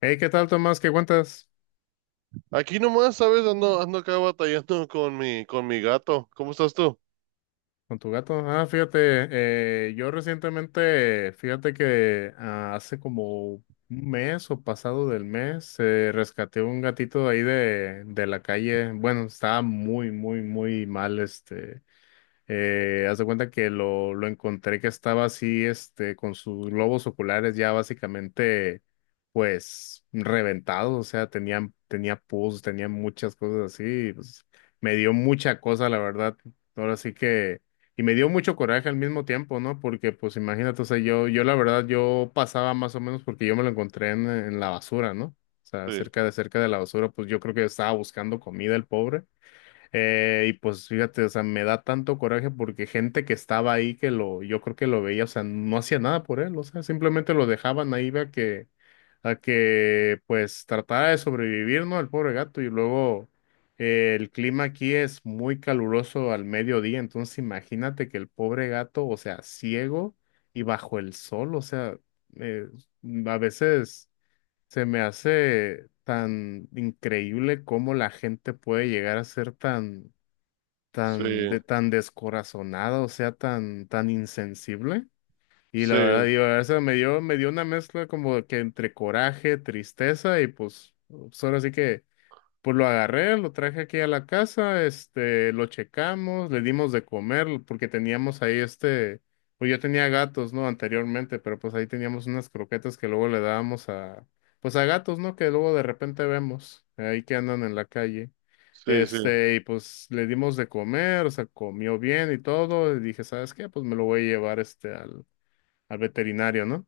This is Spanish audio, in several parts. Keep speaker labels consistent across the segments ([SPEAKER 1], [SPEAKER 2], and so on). [SPEAKER 1] Hey, ¿qué tal, Tomás? ¿Qué cuentas
[SPEAKER 2] Aquí nomás, ¿sabes? Ando, ando acá batallando con mi gato. ¿Cómo estás tú?
[SPEAKER 1] con tu gato? Ah, fíjate, yo recientemente, fíjate que hace como un mes o pasado del mes, rescaté un gatito de ahí de la calle. Bueno, estaba muy, muy, muy mal. Haz de cuenta que lo encontré que estaba así, con sus globos oculares ya básicamente, pues, reventados. O sea, tenía pus, tenía muchas cosas así, y, pues, me dio mucha cosa, la verdad, ahora sí que, y me dio mucho coraje al mismo tiempo, ¿no? Porque, pues, imagínate, o sea, yo la verdad, yo pasaba más o menos porque yo me lo encontré en la basura, ¿no? O sea,
[SPEAKER 2] Sí,
[SPEAKER 1] cerca de la basura, pues yo creo que estaba buscando comida el pobre. Y pues fíjate, o sea, me da tanto coraje porque gente que estaba ahí yo creo que lo veía, o sea, no hacía nada por él, o sea, simplemente lo dejaban ahí a que pues tratara de sobrevivir, ¿no? El pobre gato. Y luego el clima aquí es muy caluroso al mediodía. Entonces imagínate que el pobre gato, o sea, ciego y bajo el sol, o sea, eh, a veces. Se me hace tan increíble cómo la gente puede llegar a ser tan,
[SPEAKER 2] sí,
[SPEAKER 1] tan, tan descorazonada, o sea, tan, tan insensible. Y
[SPEAKER 2] sí,
[SPEAKER 1] la verdad, digo, a veces me dio una mezcla como que entre coraje, tristeza y pues, pues ahora sí que pues lo agarré, lo traje aquí a la casa, lo checamos, le dimos de comer, porque teníamos ahí pues yo tenía gatos, ¿no? Anteriormente, pero pues ahí teníamos unas croquetas que luego le dábamos a, pues a gatos, ¿no? Que luego de repente vemos, ahí que andan en la calle.
[SPEAKER 2] sí, sí,
[SPEAKER 1] Y pues le dimos de comer, o sea, comió bien y todo, y dije, ¿sabes qué? Pues me lo voy a llevar al veterinario, ¿no?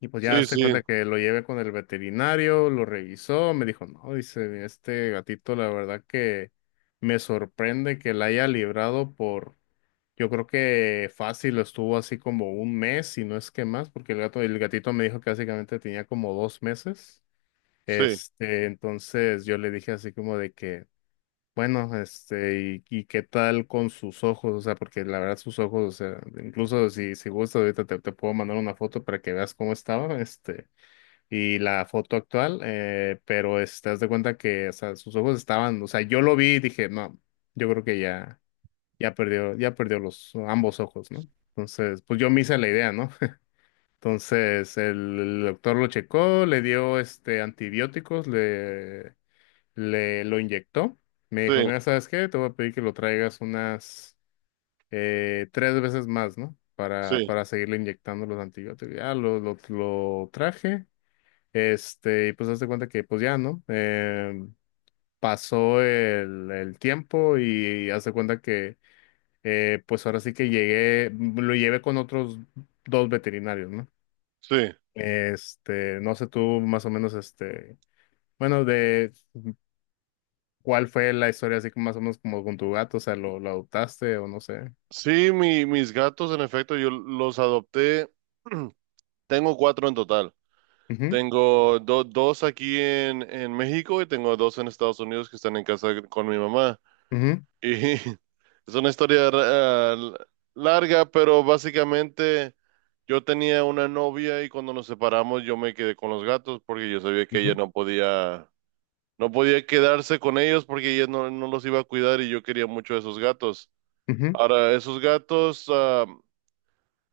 [SPEAKER 1] Y pues ya hazte
[SPEAKER 2] sí,
[SPEAKER 1] cuenta que lo llevé con el veterinario, lo revisó, me dijo, no, dice, este gatito, la verdad que me sorprende que la haya librado por, yo creo que fácil estuvo así como un mes, si no es que más, porque el gato, el gatito me dijo que básicamente tenía como dos meses.
[SPEAKER 2] sí,
[SPEAKER 1] Entonces yo le dije así como de que, bueno, y qué tal con sus ojos, o sea, porque la verdad sus ojos, o sea, incluso si gustas, ahorita te puedo mandar una foto para que veas cómo estaba, y la foto actual. Pero te das de cuenta que, o sea, sus ojos estaban, o sea, yo lo vi y dije, no, yo creo que ya perdió los ambos ojos, ¿no? Entonces, pues yo me hice la idea, ¿no? Entonces, el doctor lo checó, le dio antibióticos, le lo inyectó. Me
[SPEAKER 2] sí,
[SPEAKER 1] dijo,
[SPEAKER 2] sí,
[SPEAKER 1] mira, ¿sabes qué? Te voy a pedir que lo traigas unas tres veces más, ¿no?
[SPEAKER 2] sí,
[SPEAKER 1] Para seguirle inyectando los antibióticos. Ya lo traje. Y pues hazte cuenta que pues ya, ¿no? Pasó el tiempo y hazte cuenta que pues ahora sí que llegué, lo llevé con otros dos veterinarios, ¿no?
[SPEAKER 2] sí.
[SPEAKER 1] No sé tú más o menos, bueno, de cuál fue la historia así como más o menos como con tu gato, o sea, lo adoptaste o no sé.
[SPEAKER 2] Sí, mis gatos, en efecto, yo los adopté. Tengo cuatro en total.
[SPEAKER 1] Ujú,
[SPEAKER 2] Tengo dos aquí en México, y tengo dos en Estados Unidos que están en casa con mi mamá.
[SPEAKER 1] ujú,
[SPEAKER 2] Y es una historia larga, pero básicamente yo tenía una novia y cuando nos separamos yo me quedé con los gatos porque yo sabía que ella
[SPEAKER 1] ujú,
[SPEAKER 2] no podía, no podía quedarse con ellos, porque ella no, no los iba a cuidar, y yo quería mucho a esos gatos.
[SPEAKER 1] ujú,
[SPEAKER 2] Ahora, esos gatos, ah,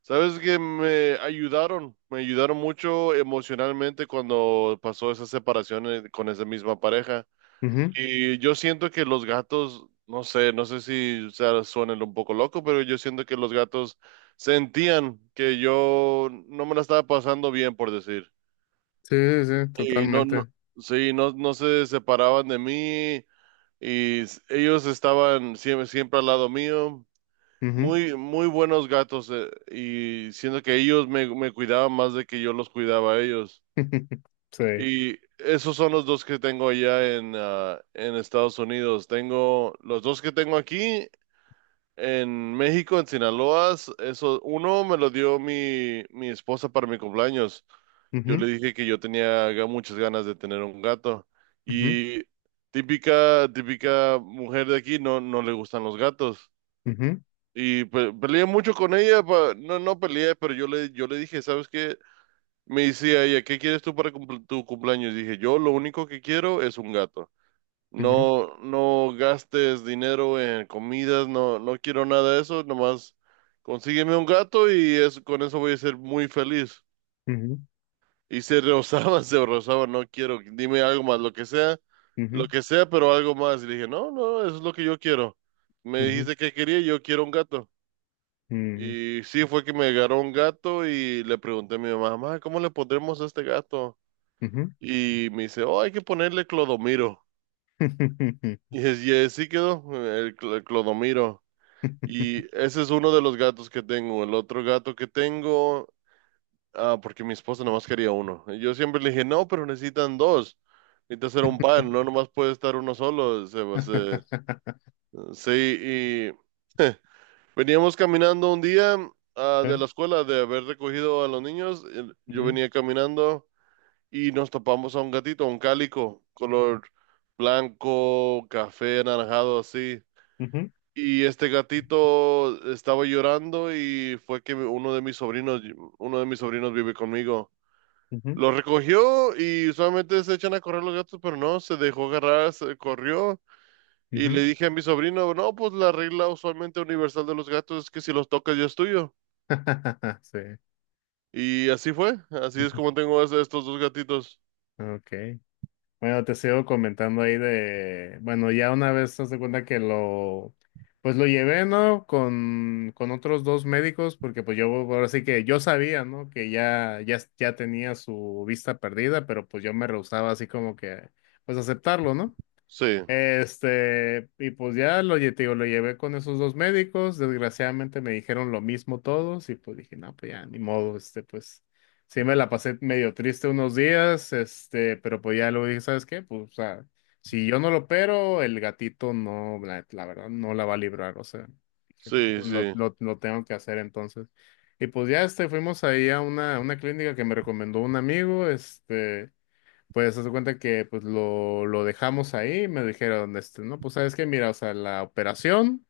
[SPEAKER 2] ¿sabes que me ayudaron, me ayudaron mucho emocionalmente cuando pasó esa separación, con esa misma pareja?
[SPEAKER 1] ujú.
[SPEAKER 2] Y yo siento que los gatos, no sé, no sé si, o sea, suenen un poco loco, pero yo siento que los gatos sentían que yo no me la estaba pasando bien, por decir.
[SPEAKER 1] Sí, sí, sí,
[SPEAKER 2] Y no, no,
[SPEAKER 1] totalmente.
[SPEAKER 2] sí, no, no se separaban de mí, y ellos estaban siempre, siempre al lado mío.
[SPEAKER 1] Ujú.
[SPEAKER 2] Muy, muy buenos gatos, y siento que ellos me cuidaban más de que yo los cuidaba a ellos.
[SPEAKER 1] Sí.
[SPEAKER 2] Y esos son los dos que tengo allá en, ah, en Estados Unidos. Tengo los dos que tengo aquí en México, en Sinaloa. Eso, uno me lo dio mi, mi esposa para mi cumpleaños. Yo
[SPEAKER 1] Ujú,
[SPEAKER 2] le dije que yo tenía muchas ganas de tener un gato.
[SPEAKER 1] ujú,
[SPEAKER 2] Y típica, típica mujer de aquí no, no le gustan los gatos.
[SPEAKER 1] ujú,
[SPEAKER 2] Y peleé mucho con ella, no, no peleé, pero yo le dije, ¿sabes qué? Me decía ella, ¿qué quieres tú para tu cumpleaños? Dije, yo lo único que quiero es un gato.
[SPEAKER 1] ujú,
[SPEAKER 2] No, no gastes dinero en comidas, no, no quiero nada de eso, nomás consígueme un gato y es, con eso voy a ser muy feliz.
[SPEAKER 1] ujú,
[SPEAKER 2] Y se rozaba, se rozaba, no quiero, dime algo más,
[SPEAKER 1] ujú, ujú.
[SPEAKER 2] lo que sea, pero algo más. Y le dije, no, no, eso es lo que yo quiero. Me
[SPEAKER 1] Ujú,
[SPEAKER 2] dijiste que quería, yo quiero un gato.
[SPEAKER 1] mm,
[SPEAKER 2] Y sí, fue que me agarró un gato y le pregunté a mi mamá, mamá, ¿cómo le pondremos a este gato?
[SPEAKER 1] ujú.
[SPEAKER 2] Y me dice, oh, hay que ponerle Clodomiro. Y y así quedó, el, el Clodomiro. Y ese es uno de los gatos que tengo. El otro gato que tengo, ah, porque mi esposa nomás quería uno. Y yo siempre le dije, no, pero necesitan dos. Necesitas hacer un par, no nomás puede estar uno solo. Sí, y veníamos caminando un día, ah,
[SPEAKER 1] ¿Eh?
[SPEAKER 2] de la escuela, de haber recogido a los niños. Y yo
[SPEAKER 1] Ujú,
[SPEAKER 2] venía caminando. Y nos topamos a un gatito, un cálico, color blanco, café, anaranjado, así.
[SPEAKER 1] ujú,
[SPEAKER 2] Y este gatito estaba llorando y fue que uno de mis sobrinos vive conmigo.
[SPEAKER 1] ujú,
[SPEAKER 2] Lo recogió y usualmente se echan a correr los gatos, pero no, se dejó agarrar, se corrió. Y le
[SPEAKER 1] ujú.
[SPEAKER 2] dije a mi sobrino, no, pues la regla usualmente universal de los gatos es que si los tocas ya es tuyo.
[SPEAKER 1] Sí.
[SPEAKER 2] Y así fue, así es
[SPEAKER 1] Ujú.
[SPEAKER 2] como tengo estos dos gatitos.
[SPEAKER 1] Okay. Bueno, te sigo comentando ahí de, bueno, ya una vez te das cuenta que pues lo llevé, ¿no? Con otros dos médicos, porque pues yo, ahora sí que yo sabía, ¿no? Que ya tenía su vista perdida, pero pues yo me rehusaba así como que, pues aceptarlo, ¿no?
[SPEAKER 2] Sí,
[SPEAKER 1] Y pues ya te digo, lo llevé con esos dos médicos, desgraciadamente me dijeron lo mismo todos y pues dije, no, pues ya, ni modo, pues sí me la pasé medio triste unos días, pero pues ya luego dije, ¿sabes qué? Pues, o sea, si yo no lo opero, el gatito no, la verdad, no la va a librar, o sea, dije, "No,
[SPEAKER 2] sí,
[SPEAKER 1] pues,
[SPEAKER 2] sí.
[SPEAKER 1] lo tengo que hacer entonces." Y pues ya, fuimos ahí a una clínica que me recomendó un amigo. Pues haz de cuenta que pues lo dejamos ahí, me dijeron, no, pues sabes que mira, o sea, la operación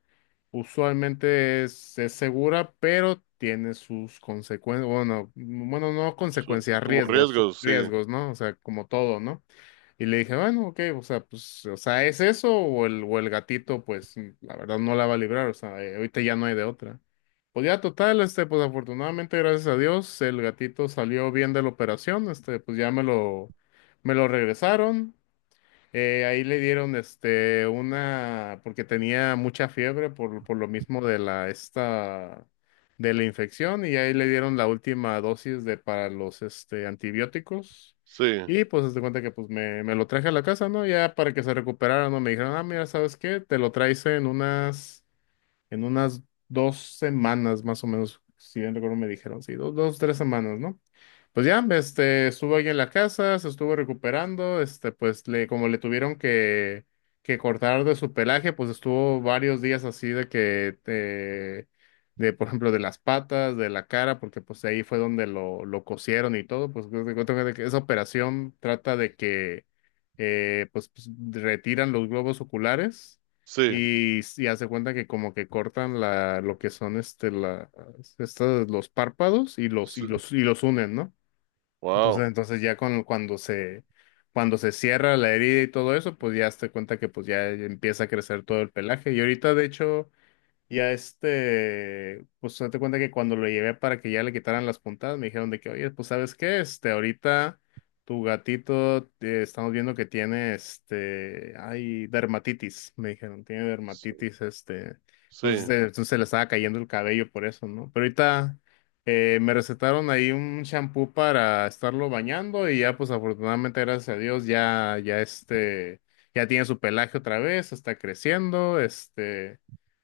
[SPEAKER 1] usualmente es segura, pero tiene sus consecuencias, bueno, bueno, no consecuencias,
[SPEAKER 2] Como
[SPEAKER 1] riesgos,
[SPEAKER 2] riesgos, sí,
[SPEAKER 1] riesgos, ¿no? O sea, como todo, ¿no? Y le dije, bueno, ok, o sea, pues, o sea, ¿es eso o el gatito, pues, la verdad no la va a librar? O sea, ahorita ya no hay de otra. Pues ya total, pues afortunadamente, gracias a Dios, el gatito salió bien de la operación. Pues ya me lo regresaron. Ahí le dieron una, porque tenía mucha fiebre por lo mismo de la esta de la infección, y ahí le dieron la última dosis de para los antibióticos.
[SPEAKER 2] sí,
[SPEAKER 1] Y pues se cuenta que pues me lo traje a la casa, ¿no? Ya para que se recuperara, ¿no? Me dijeron, ah, mira, ¿sabes qué? Te lo traes en unas, en unas dos semanas más o menos, si bien recuerdo me dijeron, sí, dos, tres semanas, ¿no? Pues ya, estuvo ahí en la casa, se estuvo recuperando, pues le, como le tuvieron que cortar de su pelaje, pues estuvo varios días así de que, de, por ejemplo, de las patas, de la cara, porque pues ahí fue donde lo cosieron y todo. Pues te cuento que de que esa operación trata de que, pues, pues, retiran los globos oculares
[SPEAKER 2] sí,
[SPEAKER 1] y hace cuenta que como que cortan la, lo que son, los párpados y los, y
[SPEAKER 2] sí,
[SPEAKER 1] los, y los unen, ¿no? Entonces,
[SPEAKER 2] wow,
[SPEAKER 1] entonces ya cuando se cierra la herida y todo eso, pues ya te cuenta que pues ya empieza a crecer todo el pelaje. Y ahorita, de hecho, pues date cuenta que cuando lo llevé para que ya le quitaran las puntadas, me dijeron de que, oye, pues ¿sabes qué? Ahorita tu gatito, estamos viendo que tiene, hay dermatitis, me dijeron, tiene
[SPEAKER 2] sí,
[SPEAKER 1] dermatitis,
[SPEAKER 2] sí,
[SPEAKER 1] entonces se le estaba cayendo el cabello por eso, ¿no? Pero ahorita me recetaron ahí un shampoo para estarlo bañando y ya, pues afortunadamente, gracias a Dios, ya, ya ya tiene su pelaje otra vez, está creciendo.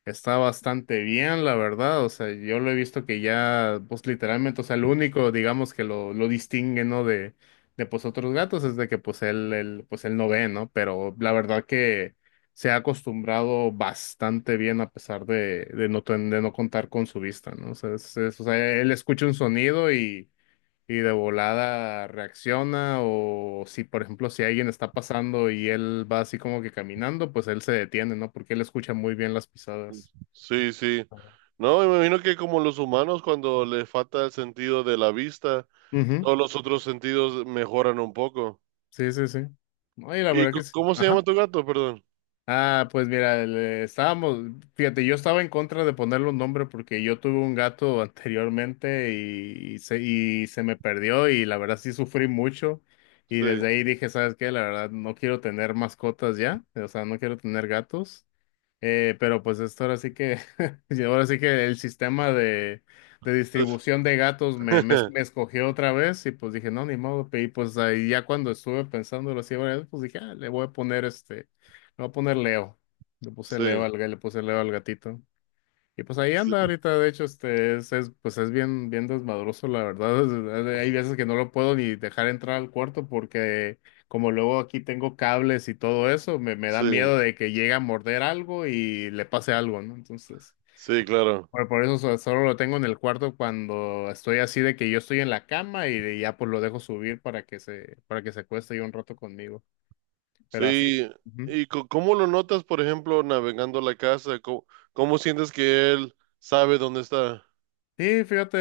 [SPEAKER 1] Está bastante bien, la verdad. O sea, yo lo he visto que ya, pues literalmente, o sea, lo único, digamos, que lo distingue, ¿no? De pues otros gatos es de que pues él, pues él no ve, ¿no? Pero la verdad que se ha acostumbrado bastante bien a pesar de no contar con su vista, ¿no? O sea, o sea, él escucha un sonido y de volada reacciona. O si, por ejemplo, si alguien está pasando y él va así como que caminando, pues él se detiene, ¿no? Porque él escucha muy bien las pisadas.
[SPEAKER 2] sí, sí. No, me imagino que como los humanos, cuando les falta el sentido de la vista,
[SPEAKER 1] Ujú.
[SPEAKER 2] todos los otros sentidos mejoran un poco.
[SPEAKER 1] Sí, sí, sí. Ay, la
[SPEAKER 2] ¿Y
[SPEAKER 1] verdad que sí.
[SPEAKER 2] cómo se llama
[SPEAKER 1] Ajá.
[SPEAKER 2] tu gato? Perdón.
[SPEAKER 1] Ah, pues mira, estábamos, fíjate, yo estaba en contra de ponerle un nombre porque yo tuve un gato anteriormente y se me perdió y la verdad sí sufrí mucho y
[SPEAKER 2] Sí,
[SPEAKER 1] desde ahí dije, ¿sabes qué? La verdad no quiero tener mascotas ya, o sea, no quiero tener gatos. Pero pues esto ahora sí que, y ahora sí que el sistema de
[SPEAKER 2] es-
[SPEAKER 1] distribución de gatos me, me, me escogió otra vez y pues dije, no, ni modo, y pues ahí ya cuando estuve pensándolo así, varias veces, pues dije, "Ah, le voy a poner este, le voy a poner Leo." Le puse
[SPEAKER 2] sí,
[SPEAKER 1] Leo al gatito. Y pues ahí
[SPEAKER 2] sí,
[SPEAKER 1] anda ahorita, de hecho, este es, pues es bien, bien desmadroso, la verdad. Hay veces que no lo puedo ni dejar entrar al cuarto porque como luego aquí tengo cables y todo eso, me da
[SPEAKER 2] sí,
[SPEAKER 1] miedo de que llegue a morder algo y le pase algo, ¿no? Entonces,
[SPEAKER 2] sí, claro.
[SPEAKER 1] por eso solo lo tengo en el cuarto cuando estoy así de que yo estoy en la cama ya pues lo dejo subir para que se, acueste ahí un rato conmigo. Pero así.
[SPEAKER 2] Sí, ¿y cómo lo notas, por ejemplo, navegando la casa? Cómo sientes que él sabe dónde está?
[SPEAKER 1] Sí, fíjate,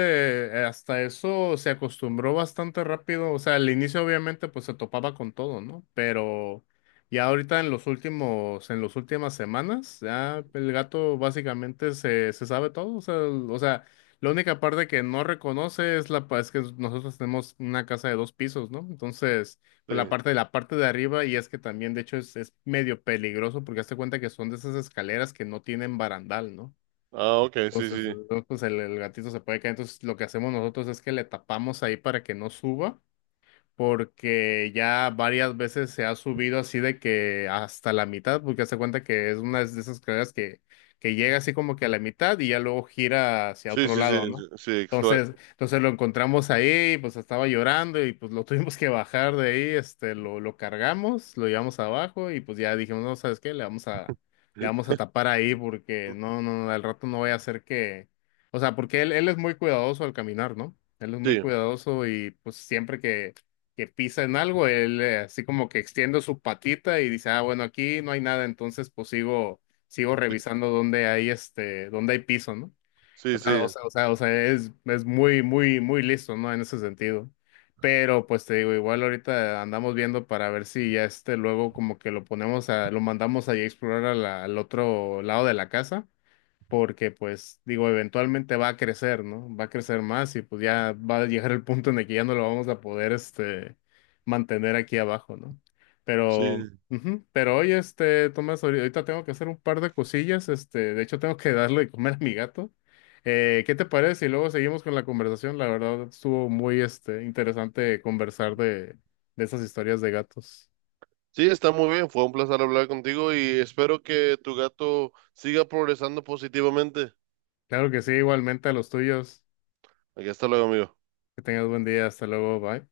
[SPEAKER 1] hasta eso se acostumbró bastante rápido. O sea, al inicio obviamente pues se topaba con todo, ¿no? Pero ya ahorita en los últimos, en las últimas semanas, ya el gato básicamente se sabe todo. O sea, o sea, la única parte que no reconoce es es que nosotros tenemos una casa de dos pisos, ¿no? Entonces, por la
[SPEAKER 2] Sí.
[SPEAKER 1] parte de la parte de arriba, y es que también, de hecho, es medio peligroso porque hazte cuenta que son de esas escaleras que no tienen barandal, ¿no?
[SPEAKER 2] Ah, ok, sí,
[SPEAKER 1] Entonces,
[SPEAKER 2] sí.
[SPEAKER 1] ¿no? Pues el gatito se puede caer. Entonces, lo que hacemos nosotros es que le tapamos ahí para que no suba porque ya varias veces se ha subido así de que hasta la mitad, porque hace cuenta que es una de esas escaleras que llega así como que a la mitad y ya luego gira hacia
[SPEAKER 2] Sí,
[SPEAKER 1] otro
[SPEAKER 2] sí, sí,
[SPEAKER 1] lado, ¿no?
[SPEAKER 2] sí, sí,
[SPEAKER 1] Entonces lo encontramos ahí, pues estaba llorando y pues lo tuvimos que bajar de ahí, lo cargamos, lo llevamos abajo y pues ya dijimos, no, ¿sabes qué? Le vamos a tapar ahí porque no, no, no, al rato no voy a hacer que, o sea, porque él es muy cuidadoso al caminar, ¿no? Él es muy
[SPEAKER 2] sí,
[SPEAKER 1] cuidadoso y pues siempre que pisa en algo, él así como que extiende su patita y dice, ah, bueno, aquí no hay nada, entonces pues sigo revisando dónde hay dónde hay piso, ¿no? O
[SPEAKER 2] sí,
[SPEAKER 1] sea,
[SPEAKER 2] sí,
[SPEAKER 1] o sea, o sea, o sea, es muy, muy, muy listo, ¿no? En ese sentido. Pero pues te digo, igual ahorita andamos viendo para ver si ya luego como que lo mandamos ahí a explorar a al otro lado de la casa, porque pues digo, eventualmente va a crecer, ¿no? Va a crecer más y pues ya va a llegar el punto en el que ya no lo vamos a poder mantener aquí abajo, ¿no?
[SPEAKER 2] sí,
[SPEAKER 1] Pero ujú. Pero hoy, Tomás, ahorita tengo que hacer un par de cosillas. De hecho tengo que darle de comer a mi gato. ¿Qué te parece si luego seguimos con la conversación? La verdad, estuvo muy, interesante conversar de esas historias de gatos.
[SPEAKER 2] sí, está muy bien. Fue un placer hablar contigo y espero que tu gato siga progresando positivamente.
[SPEAKER 1] Claro que sí, igualmente a los tuyos.
[SPEAKER 2] Aquí hasta luego, amigo.
[SPEAKER 1] Que tengas buen día. Hasta luego. Bye.